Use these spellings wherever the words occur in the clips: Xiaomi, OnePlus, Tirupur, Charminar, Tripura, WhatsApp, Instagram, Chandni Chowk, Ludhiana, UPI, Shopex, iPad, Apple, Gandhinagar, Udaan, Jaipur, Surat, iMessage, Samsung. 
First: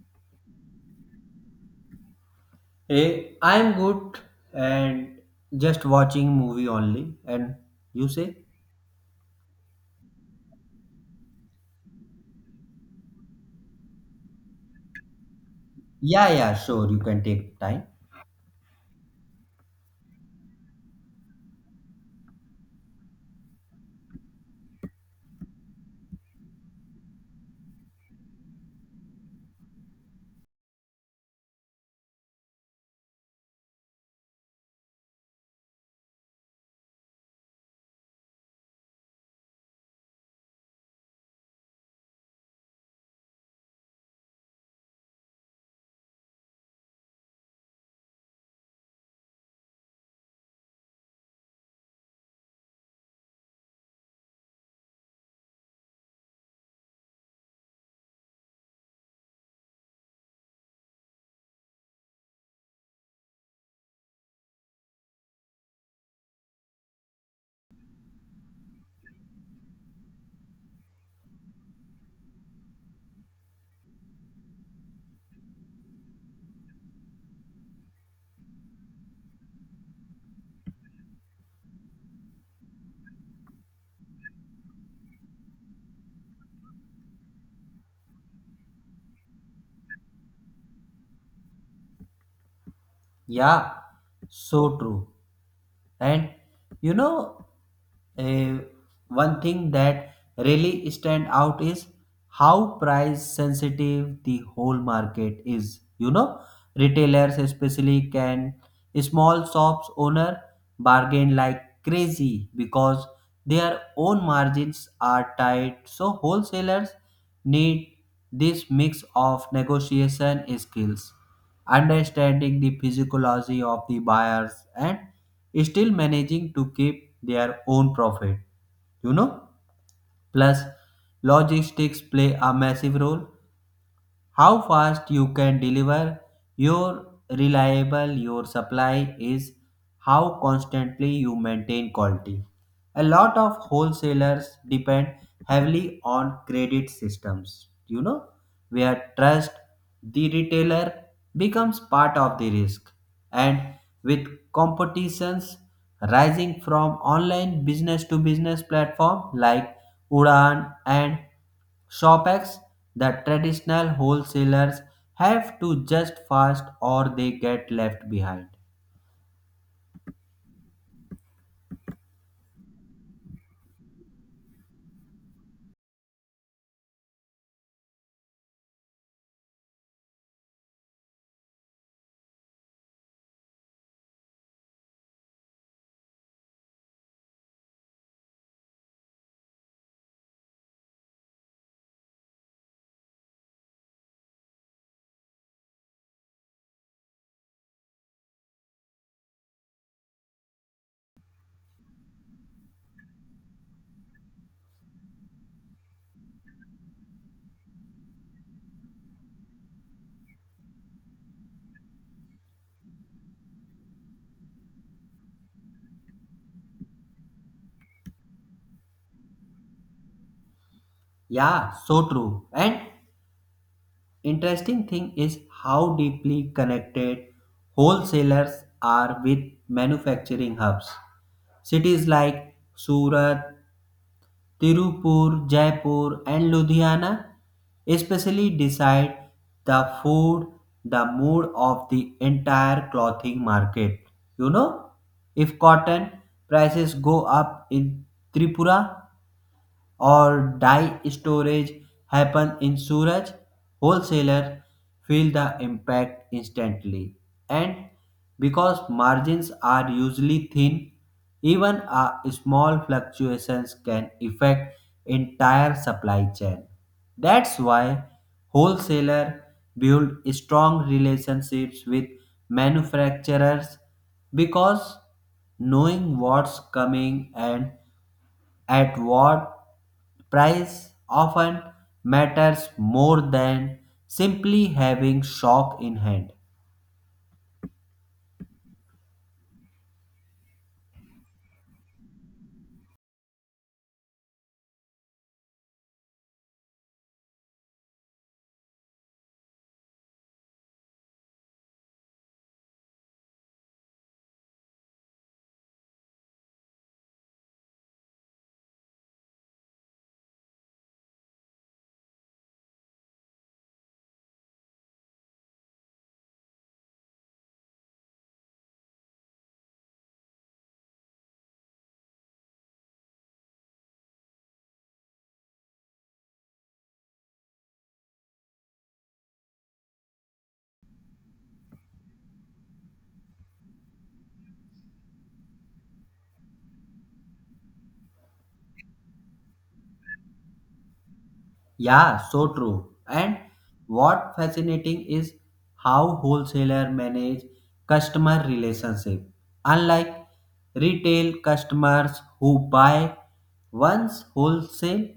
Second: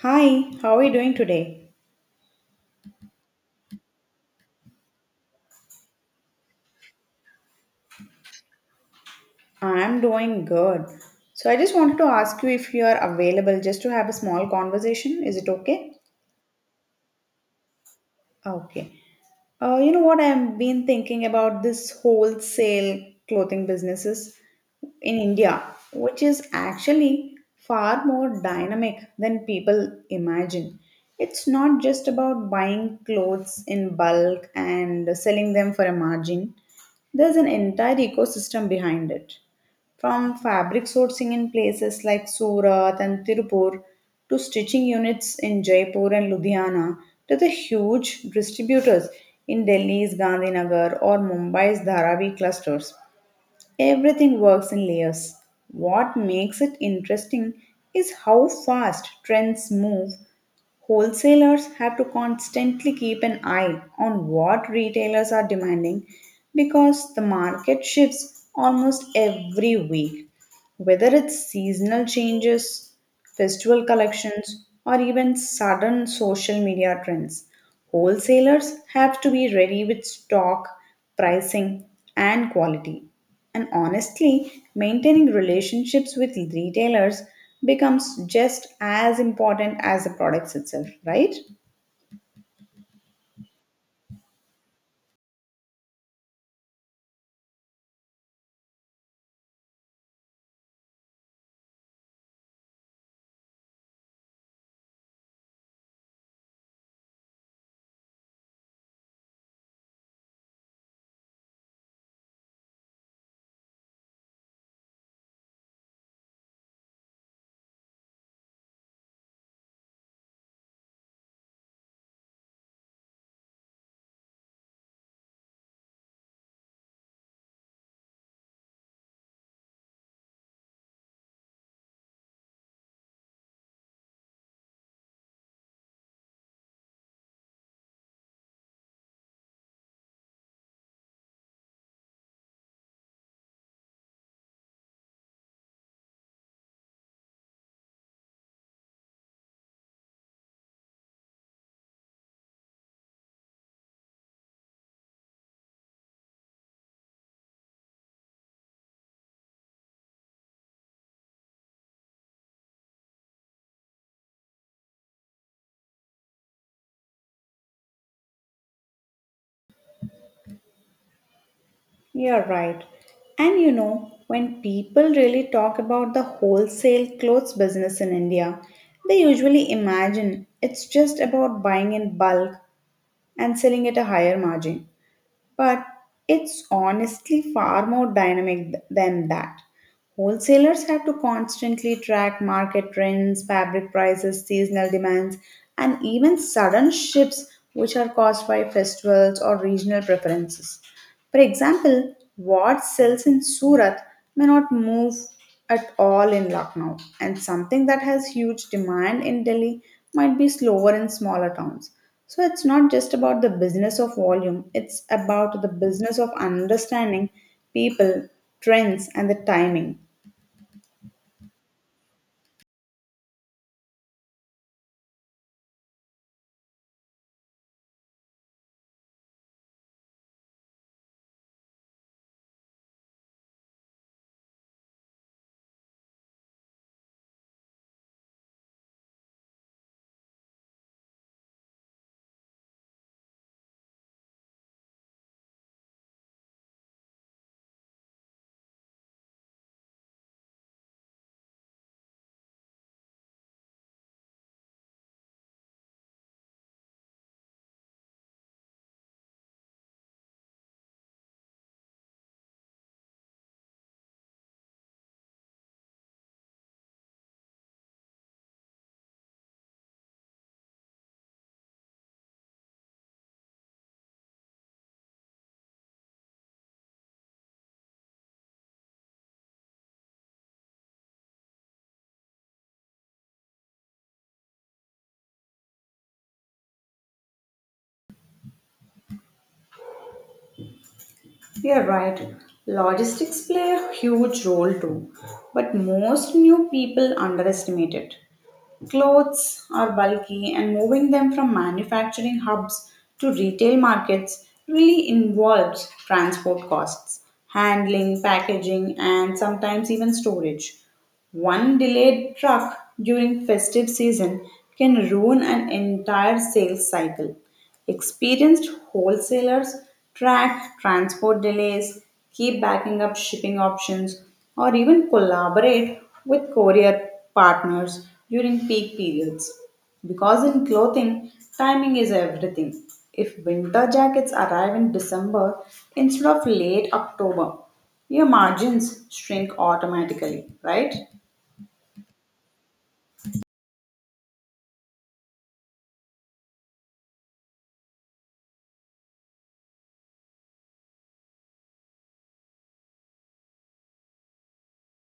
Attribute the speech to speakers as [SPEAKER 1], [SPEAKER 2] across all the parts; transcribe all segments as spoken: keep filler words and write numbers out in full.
[SPEAKER 1] Hi, how are you doing today?
[SPEAKER 2] Hey, I'm good and just watching movie only. And you say,
[SPEAKER 1] I'm doing good. So I just wanted to ask you if you are available just to have a small conversation. Is it okay?
[SPEAKER 2] yeah, yeah, sure, you can take time.
[SPEAKER 1] Okay. Uh, you know what? I've been thinking about this wholesale clothing businesses in India, which is actually far more dynamic than people imagine. It's not just about buying clothes in bulk and selling them for a margin. There's an entire ecosystem behind it. From fabric sourcing in places like Surat and Tirupur to stitching units in Jaipur and Ludhiana to the huge distributors in Delhi's Gandhinagar or Mumbai's Dharavi clusters. Everything works in layers. What makes it interesting is how fast trends move. Wholesalers have to constantly keep an eye on what retailers are demanding because the market shifts almost every week. Whether it's seasonal changes, festival collections, or even sudden social media trends, wholesalers have to be ready with stock, pricing, and quality. And honestly, maintaining relationships with retailers becomes just as important as the products itself, right?
[SPEAKER 2] Yeah, so true. And you know, eh, One thing that really stand out is how price sensitive the whole market is. You know, retailers especially can small shops owner bargain like crazy because their own margins are tight. So wholesalers need this mix of negotiation skills understanding the physiology of the buyers and still managing to keep their own profit, you know plus logistics play a massive role, how fast you can deliver, your reliable your supply is, how constantly you maintain quality. A lot of wholesalers depend heavily on credit systems, you know where trust the retailer becomes part of the risk. And with competitions rising from online business to business platform like Udaan, and Shopex, the traditional wholesalers have to adjust fast or they get left behind.
[SPEAKER 1] You're right. And you know, when people really talk about the wholesale clothes business in India, they usually imagine it's just about buying in bulk and selling at a higher margin. But it's honestly far more dynamic th- than that. Wholesalers have to constantly track market trends, fabric prices, seasonal demands, and even sudden shifts which are caused by festivals or regional preferences. For example, what sells in Surat may not move at all in Lucknow, and something that has huge demand in Delhi might be slower in smaller towns. So it's not just about the business of volume, it's about the business of understanding people, trends, and the timing.
[SPEAKER 2] Yeah, so true. And interesting thing is how deeply connected wholesalers are with manufacturing hubs. Cities like Surat, Tirupur, Jaipur, and Ludhiana especially decide the food, the mood of the entire clothing market. You know, if cotton prices go up in Tripura, or dye storage happen in suraj, wholesaler feel the impact instantly. And because margins are usually thin, even a small fluctuations can affect entire supply chain. That's why wholesaler build strong relationships with manufacturers because knowing what's coming and at what price often matters more than simply having stock in hand.
[SPEAKER 1] You're right. Logistics play a huge role too, but most new people underestimate it. Clothes are bulky, and moving them from manufacturing hubs to retail markets really involves transport costs, handling, packaging, and sometimes even storage. One delayed truck during festive season can ruin an entire sales cycle. Experienced wholesalers track transport delays, keep backing up shipping options, or even collaborate with courier partners during peak periods. Because in clothing, timing is everything. If winter jackets arrive in December instead of late October, your margins shrink automatically, right?
[SPEAKER 2] Yeah, so true. And what fascinating is how wholesaler manage customer relationship. Unlike retail customers who buy once, wholesale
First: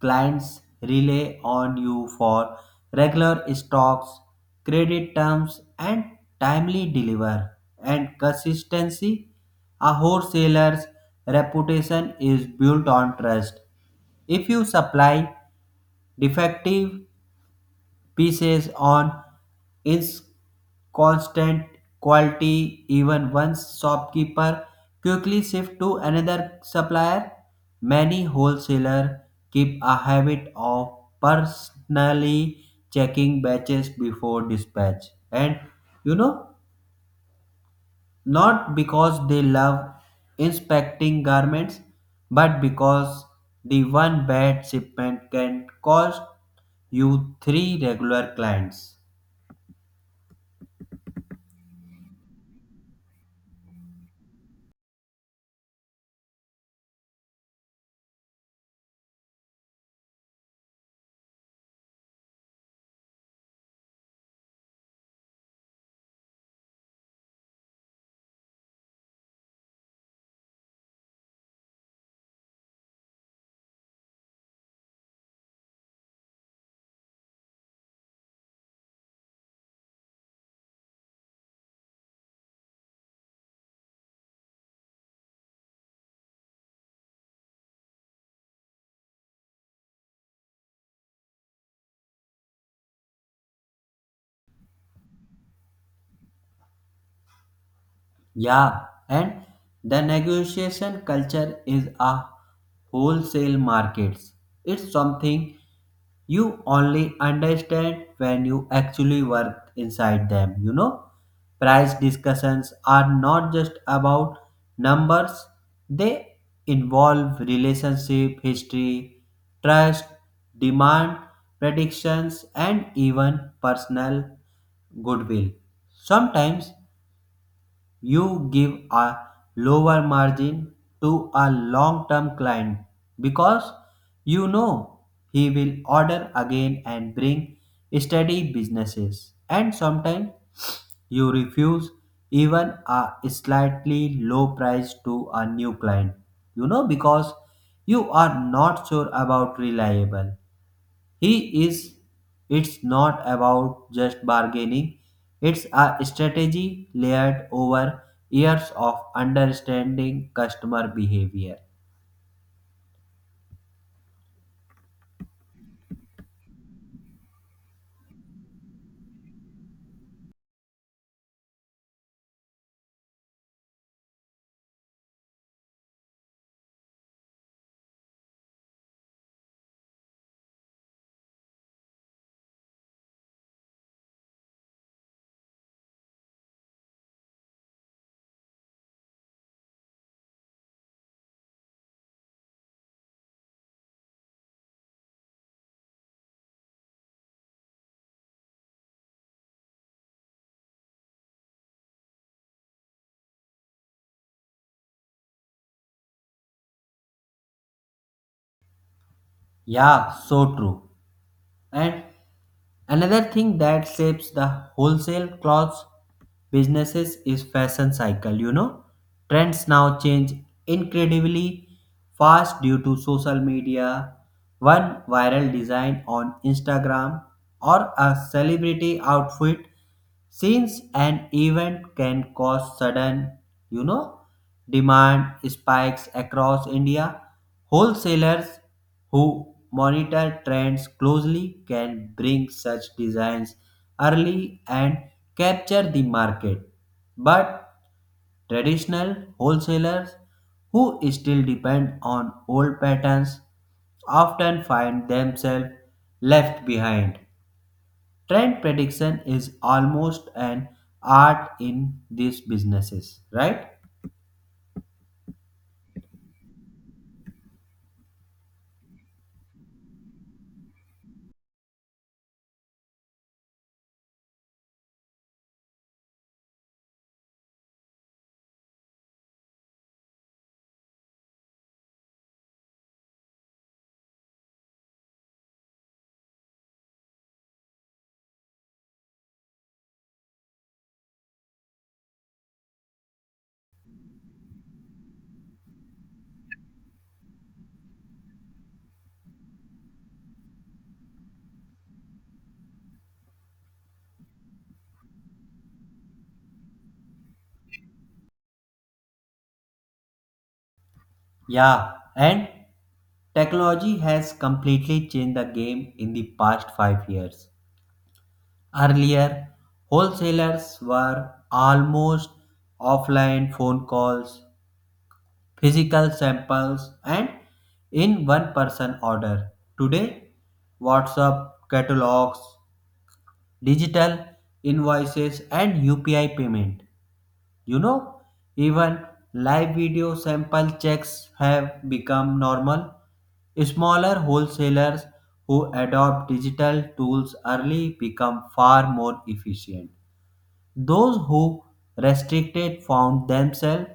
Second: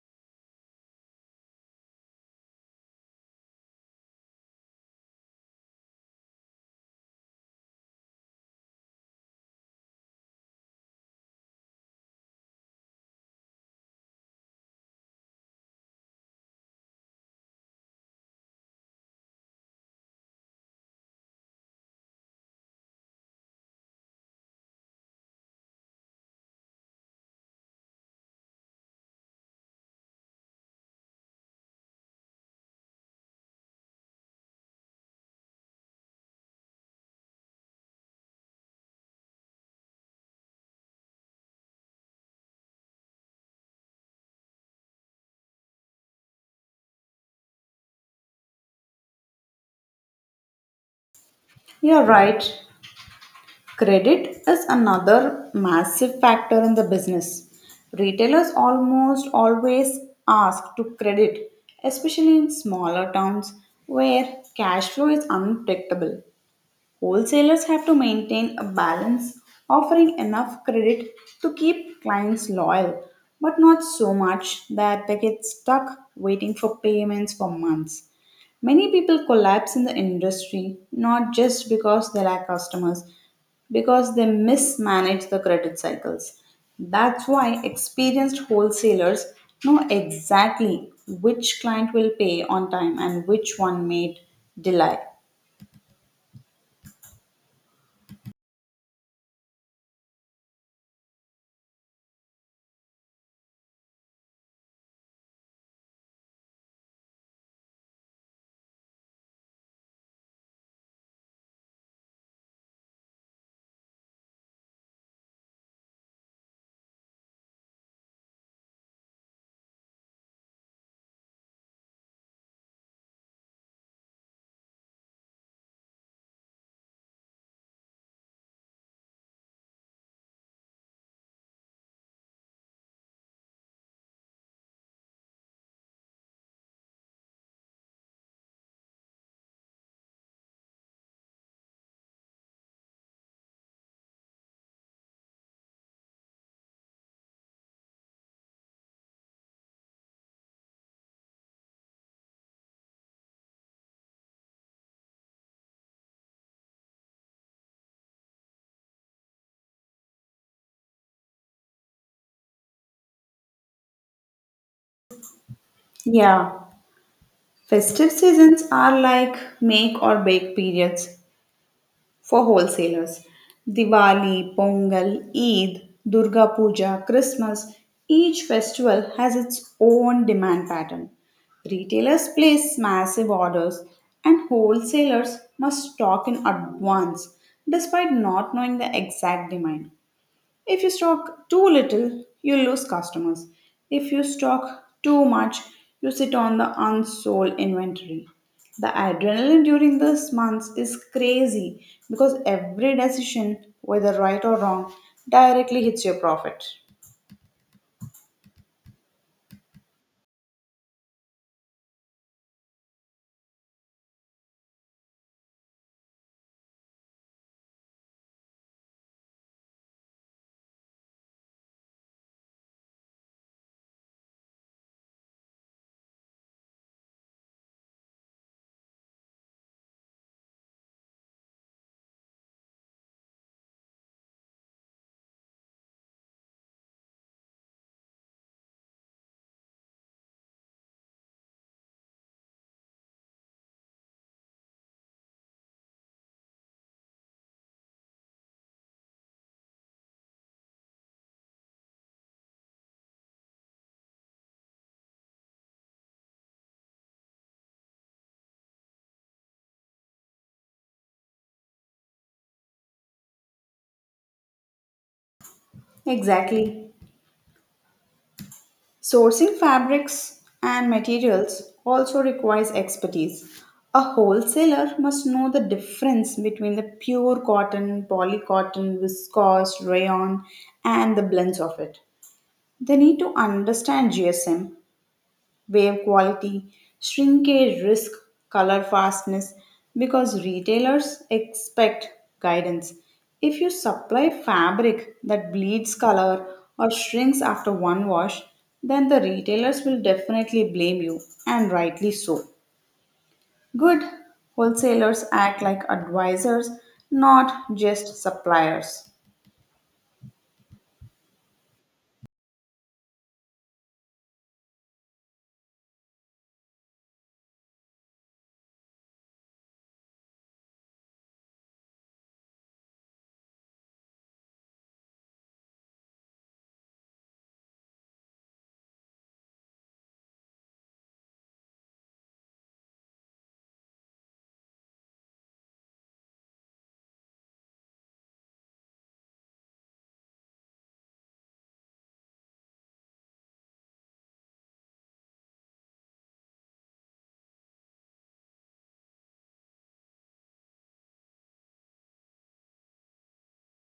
[SPEAKER 2] clients rely on you for regular stocks, credit terms and timely deliver and consistency. A wholesaler's reputation is built on trust. If you supply defective pieces on its constant quality even once, shopkeeper quickly shift to another supplier. Many wholesaler keep a habit of personally checking batches before dispatch, and you know not because they love inspecting garments, but because the one bad shipment can cost you three regular clients.
[SPEAKER 1] You're right. Credit is another massive factor in the business. Retailers almost always ask to credit, especially in smaller towns where cash flow is unpredictable. Wholesalers have to maintain a balance, offering enough credit to keep clients loyal, but not so much that they get stuck waiting for payments for months. Many people collapse in the industry not just because they lack customers, because they mismanage the credit cycles. That's why experienced wholesalers know exactly which client will pay on time and which one may delay.
[SPEAKER 2] Yeah, and the negotiation culture is a wholesale market. It's something you only understand when you actually work inside them. you know price discussions are not just about numbers, they involve relationship history, trust, demand predictions and even personal goodwill. Sometimes you give a lower margin to a long term client because you know he will order again and bring steady businesses. And sometimes you refuse even a slightly low price to a new client, you know, because you are not sure about reliable he is. It's not about just bargaining. It's a strategy layered over years of understanding customer behavior.
[SPEAKER 1] Yeah. Festive seasons are like make or bake periods for wholesalers. Diwali, Pongal, Eid, Durga Puja, Christmas, each festival has its own demand pattern. Retailers place massive orders and wholesalers must stock in advance despite not knowing the exact demand. If you stock too little, you lose customers. If you stock too much, you sit on the unsold inventory. The adrenaline during this month is crazy because every decision, whether right or wrong, directly hits your profit.
[SPEAKER 2] Yeah, so true. And another thing that shapes the wholesale clothes businesses is fashion cycle, you know. Trends now change incredibly fast due to social media. One viral design on Instagram or a celebrity outfit since an event can cause sudden, you know, demand spikes across India. Wholesalers who monitor trends closely can bring such designs early and capture the market. But traditional wholesalers who still depend on old patterns often find themselves left behind. Trend prediction is almost an art in these businesses, right?
[SPEAKER 1] Exactly. Sourcing fabrics and materials also requires expertise. A wholesaler must know the difference between the pure cotton, polycotton, viscose, rayon, and the blends of it. They need to understand G S M wave quality, shrinkage risk, color fastness because retailers expect guidance. If you supply fabric that bleeds color or shrinks after one wash, then the retailers will definitely blame you, and rightly so. Good wholesalers act like advisors, not just suppliers.
[SPEAKER 2] Yeah, and technology has completely changed the game in the past five years. Earlier, wholesalers were almost offline phone calls, physical samples, and in one person order. Today, WhatsApp catalogs, digital invoices, and U P I payment. You know, even live video sample checks have become normal. Smaller wholesalers who adopt digital tools early become far more efficient. Those who restricted found themselves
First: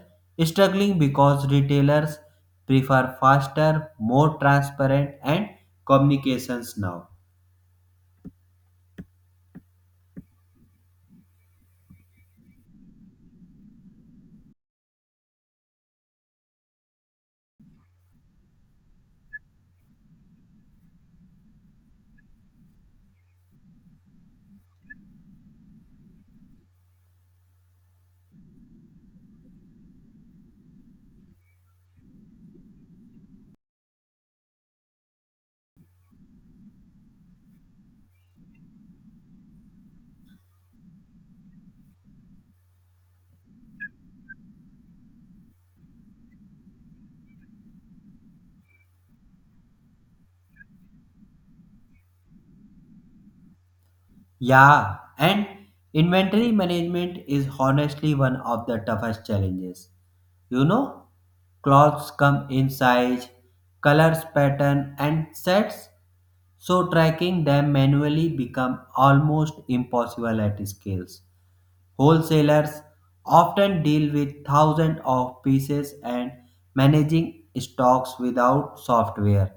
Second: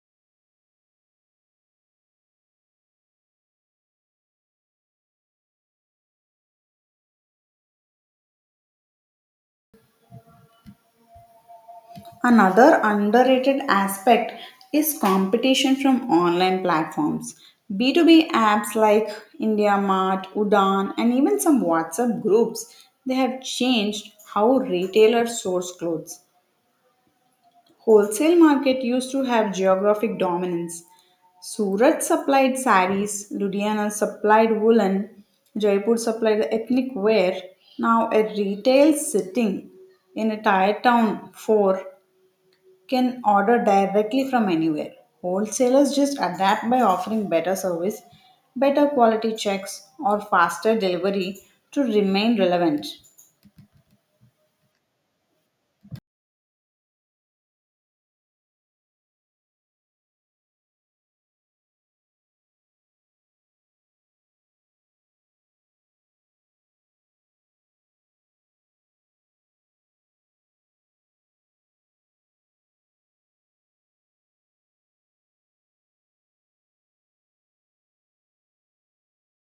[SPEAKER 2] struggling because retailers prefer faster, more transparent and communications now.
[SPEAKER 1] Another underrated aspect is competition from online platforms. B two B apps like IndiaMart, Udan, and even some WhatsApp groups, they have changed how retailers source clothes. Wholesale market used to have geographic dominance. Surat supplied saris, Ludhiana supplied woolen, Jaipur supplied ethnic wear. Now a retail sitting in a tired town for can order directly from anywhere. Wholesalers just adapt by offering better service, better quality checks, or faster delivery to remain relevant.
[SPEAKER 2] Yeah, and inventory management is honestly one of the toughest challenges. You know, clothes come in size, colors, pattern, and sets, so tracking them manually become almost impossible at scales. Wholesalers often deal with thousands of pieces, and managing stocks without software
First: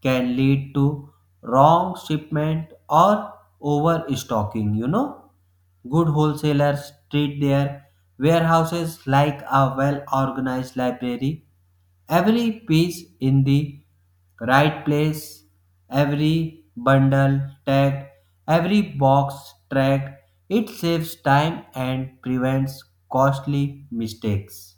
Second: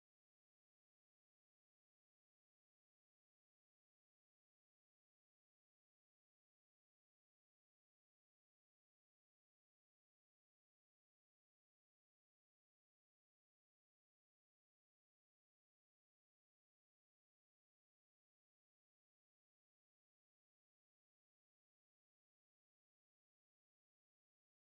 [SPEAKER 2] can lead to wrong shipment or overstocking. You know, good wholesalers treat their warehouses like a well organized library. Every piece in the right place, every bundle tagged, every box tracked, it saves time and prevents costly mistakes.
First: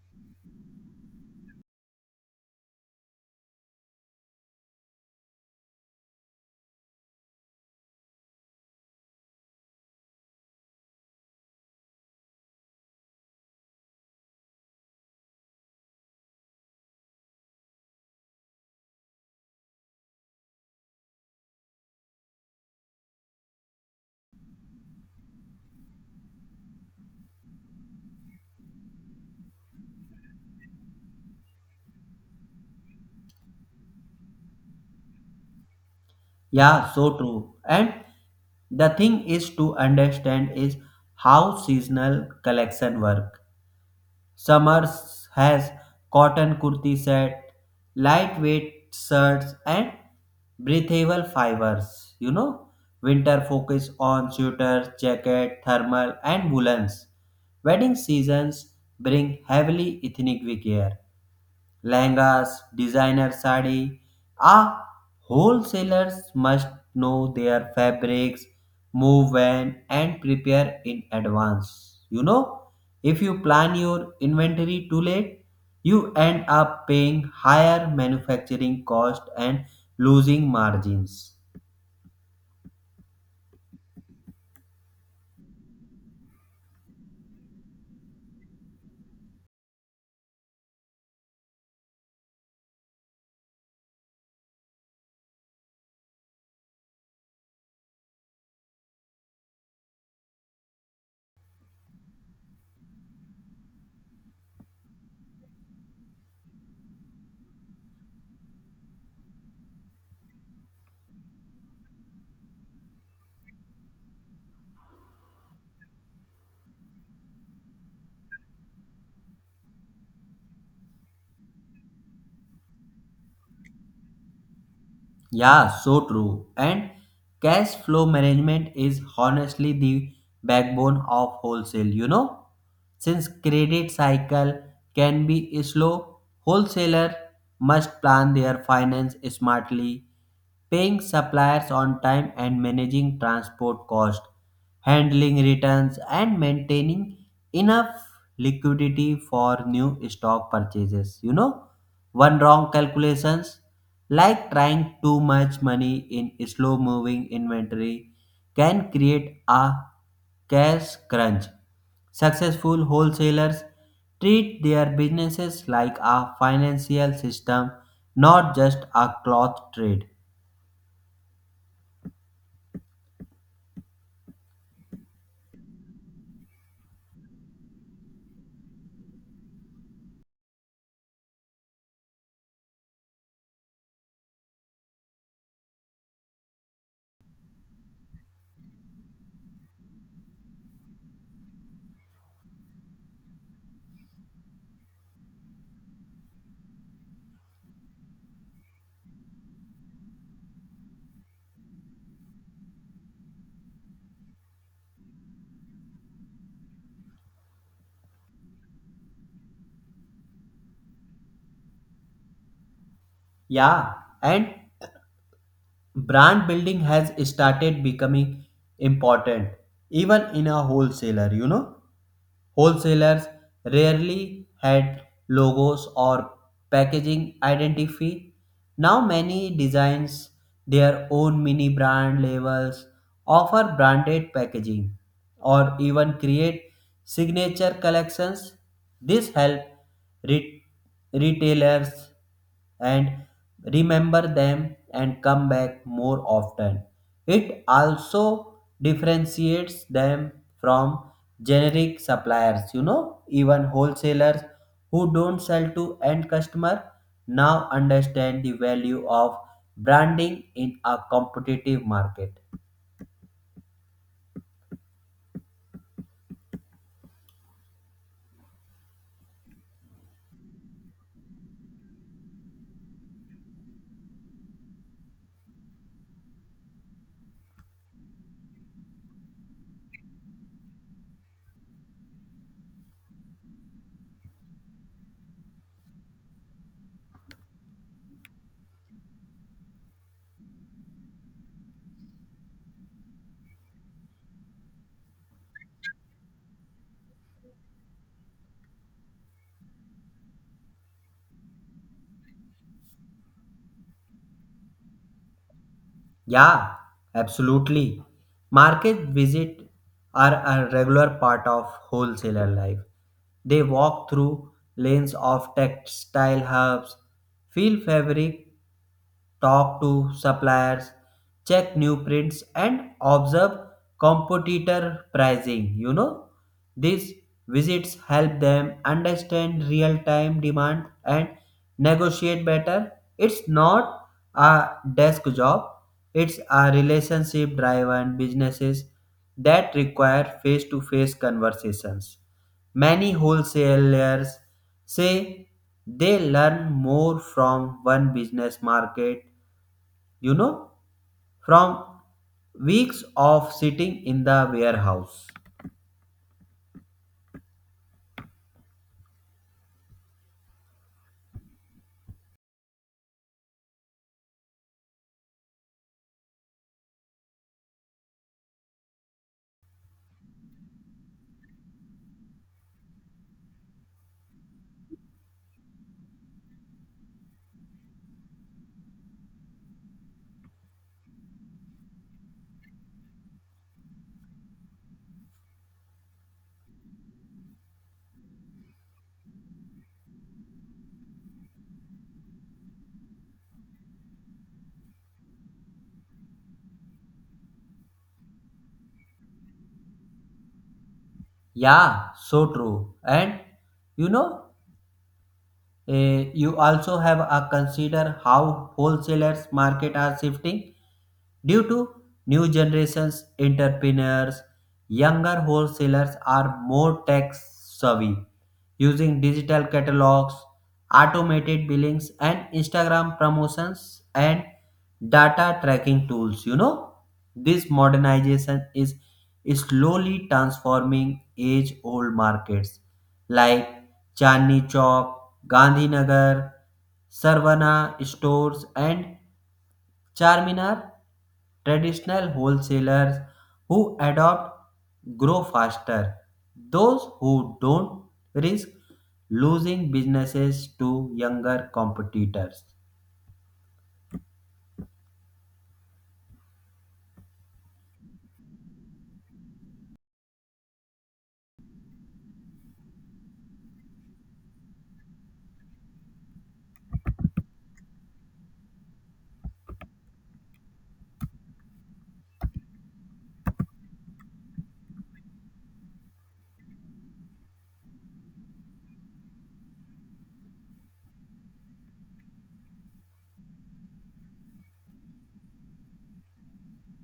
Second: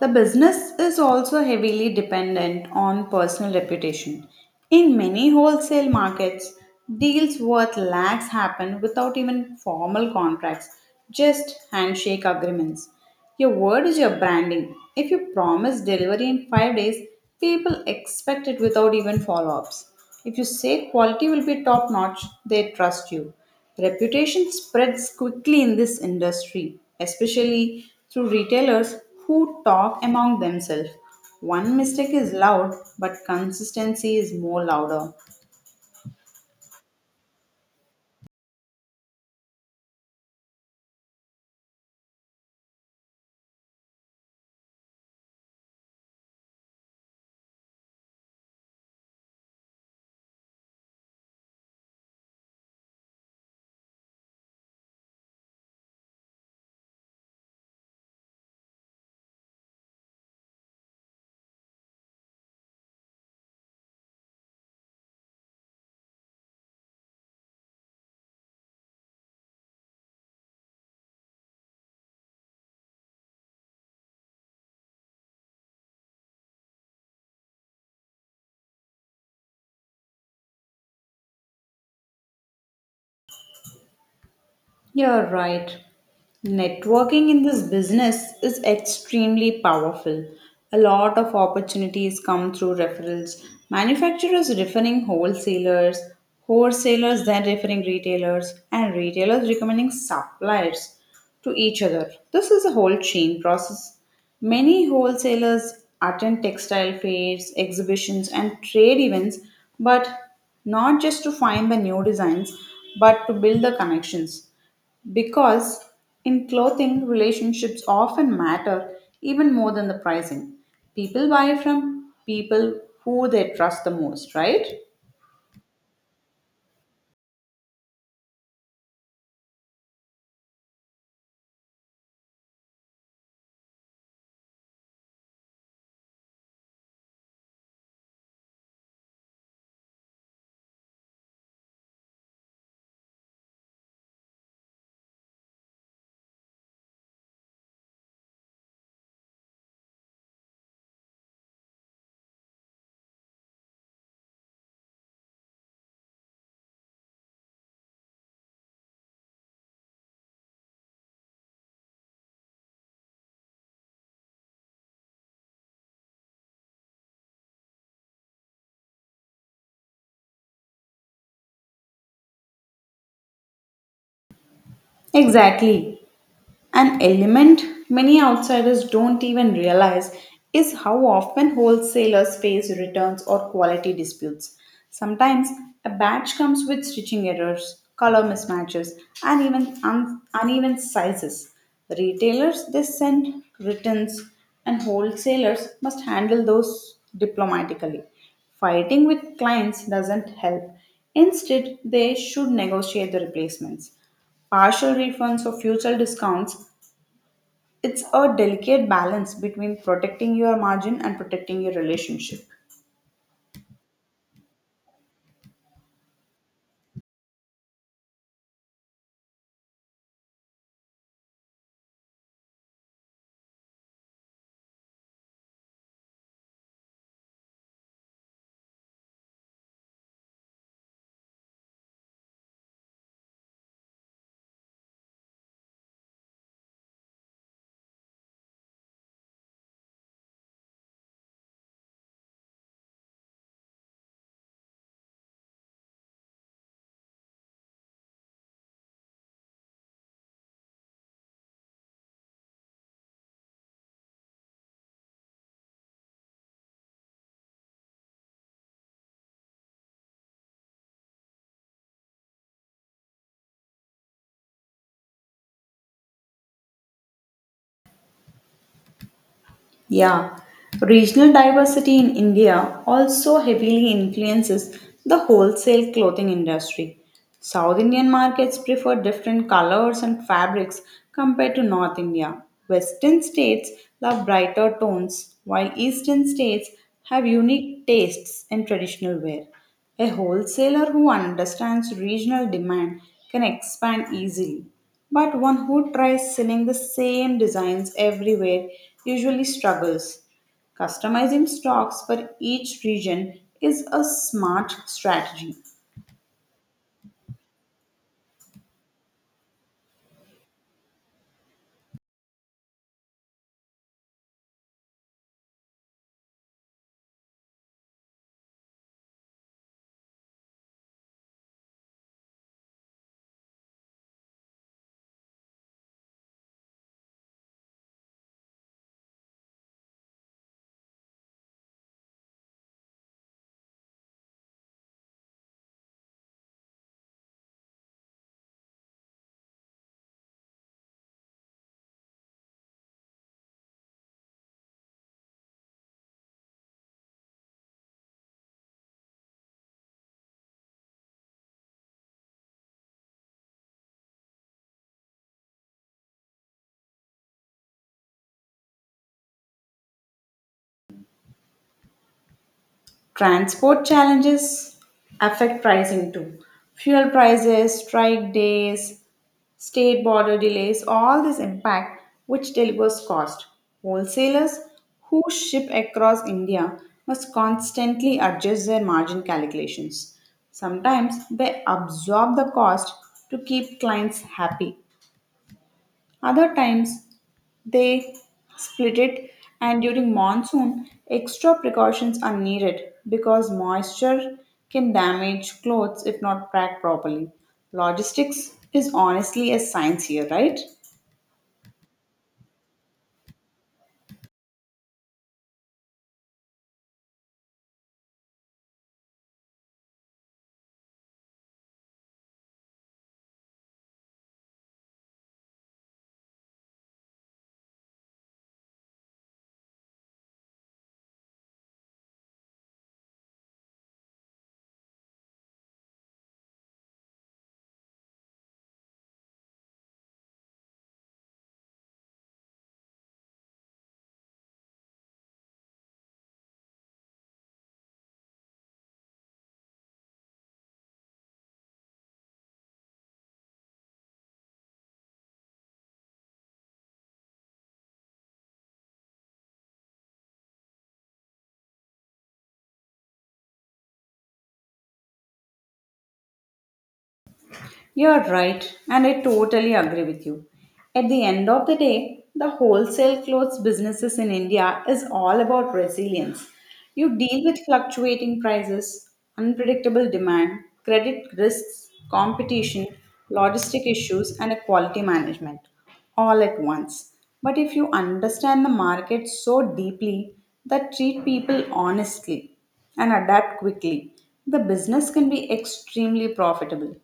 [SPEAKER 1] The business is also heavily dependent on personal reputation. In many wholesale markets, deals worth lakhs happen without even formal contracts, just handshake agreements. Your word is your branding. If you promise delivery in five days, people expect it without even follow ups. If you say quality will be top notch, they trust you. Reputation spreads quickly in this industry, especially through retailers who talk among themselves. One mistake is loud, but consistency is more louder.
[SPEAKER 2] Yeah, so true. And the thing is to understand is how seasonal collection work. Summers has cotton kurti set, lightweight shirts, and breathable fibers. You know, winter focus on sweaters, jacket, thermal, and woolens. Wedding seasons bring heavily ethnic wear, lehengas, designer sari. Ah, wholesalers must know their fabrics, move when, and prepare in advance. You know, if you plan your inventory too late, you end up paying higher manufacturing cost and losing margins.
[SPEAKER 1] You're right. Networking in this business is extremely powerful. A lot of opportunities come through referrals. Manufacturers referring wholesalers, wholesalers then referring retailers, and retailers recommending suppliers to each other. This is a whole chain process. Many wholesalers attend textile fairs, exhibitions, and trade events, but not just to find the new designs, but to build the connections. Because in clothing, relationships often matter even more than the pricing. People buy from people who they trust the most, right?
[SPEAKER 2] Yeah, so true. And cash flow management is honestly the backbone of wholesale, you know? Since credit cycle can be slow, wholesaler must plan their finance smartly, paying suppliers on time and managing transport costs, handling returns, and maintaining enough liquidity for new stock purchases. You know, one wrong calculations like trying too much money in slow moving inventory can create a cash crunch. Successful wholesalers treat their businesses like a financial system, not just a cloth trade.
[SPEAKER 1] Exactly. An element many outsiders don't even realize is how often wholesalers face returns or quality disputes. Sometimes a batch comes with stitching errors, color mismatches, and even un- uneven sizes. Retailers they send returns, and wholesalers must handle those diplomatically. Fighting with clients doesn't help. Instead, they should negotiate the replacements partial refunds or future discounts it's a delicate balance between protecting your margin and protecting your relationship.
[SPEAKER 2] Yeah, and brand building has started becoming important even in a wholesaler, you know. Wholesalers rarely had logos or packaging identity. Now many designs their own mini brand labels, offer branded packaging, or even create signature collections. This help re- retailers and remember them and come back more often. It also differentiates them from generic suppliers. you know even wholesalers who don't sell to end customer now understand the value of branding in a competitive market.
[SPEAKER 1] Yeah, regional diversity in India also heavily influences the wholesale clothing industry. South Indian markets prefer different colors and fabrics compared to North India. Western states love brighter tones, while Eastern states have unique tastes in traditional wear. A wholesaler who understands regional demand can expand easily, but one who tries selling the same designs everywhere usually struggles. Customizing stocks for each region is a smart strategy.
[SPEAKER 2] Yeah, absolutely. Market visit are a regular part of wholesaler life. They walk through lanes of textile hubs, feel fabric, talk to suppliers, check new prints, and observe competitor pricing. You know, these visits help them understand real time demand and negotiate better. It's not a desk job, it's a relationship driven businesses that require face to face conversations. Many wholesalers say they learn more from one business market, you know, from weeks of sitting in the warehouse.
[SPEAKER 1] Transport challenges affect pricing too. Fuel prices, strike days, state border delays, all this impact which delivers cost. Wholesalers who ship across India must constantly adjust their margin calculations. Sometimes they absorb the cost to keep clients happy. Other times they split it, and during monsoon, extra precautions are needed because moisture can damage clothes if not packed properly. Logistics is honestly a science here, right?
[SPEAKER 2] Yeah, so true. And you know, eh, you also have a consider how wholesalers market are shifting. Due to new generations entrepreneurs, younger wholesalers are more tech savvy, using digital catalogs, automated billings, and Instagram promotions and data tracking tools. You know, this modernization is slowly transforming age-old markets like Chandni Chowk, Gandhinagar, Sarvana stores, and Charminar. Traditional wholesalers who adopt grow faster. Those who don't risk losing businesses to younger competitors.
[SPEAKER 1] You're right, and I totally agree with you. At the end of the day, the wholesale clothes businesses in India is all about resilience. You deal with fluctuating prices, unpredictable demand, credit risks, competition, logistic issues, and a quality management all at once. But if you understand the market so deeply that treat people honestly, and adapt quickly, the business can be extremely profitable.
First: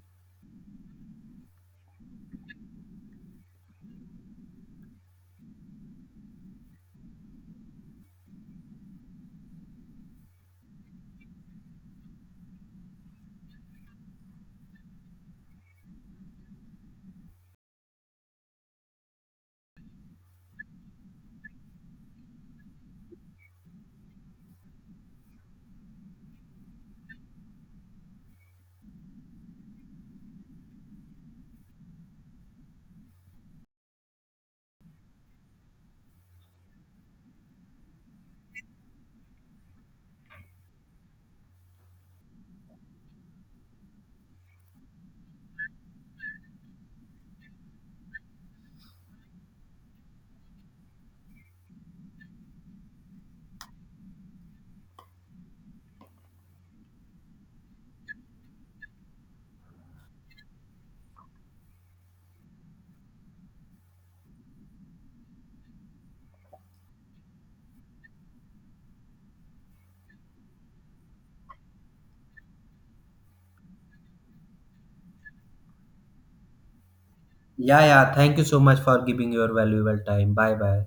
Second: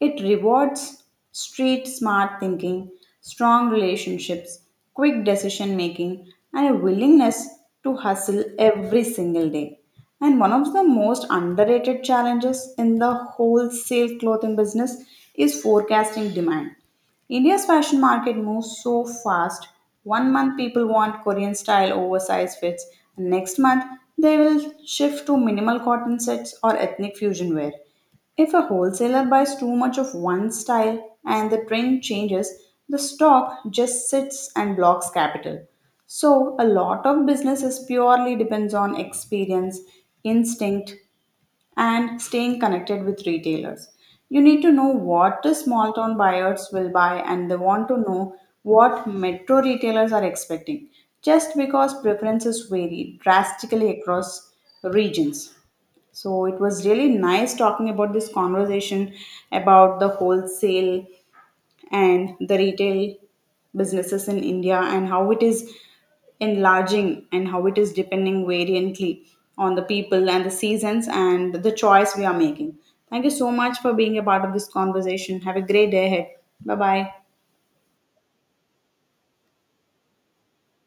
[SPEAKER 1] It rewards street smart thinking, strong relationships, quick decision making, and a willingness to hustle every single day. And one of the most underrated challenges in the wholesale clothing business is forecasting demand. India's fashion market moves so fast. One month people want Korean style oversized fits, and next month they will shift to minimal cotton sets or ethnic fusion wear. If a wholesaler buys too much of one style and the trend changes, the stock just sits and blocks capital. So, a lot of business is purely depends on experience, instinct, and staying connected with retailers. You need to know what the small town buyers will buy and they want to know what metro retailers are expecting, just because preferences vary drastically across regions. So it was really nice talking about this conversation about the wholesale and the retail businesses in India and how it is enlarging and how it is depending variantly on the people and the seasons and the choice we are making. Thank you so much for being a part of this conversation. Have a great day ahead. Bye bye.
[SPEAKER 2] Yeah, yeah. Thank you so much for giving your valuable time. Bye bye.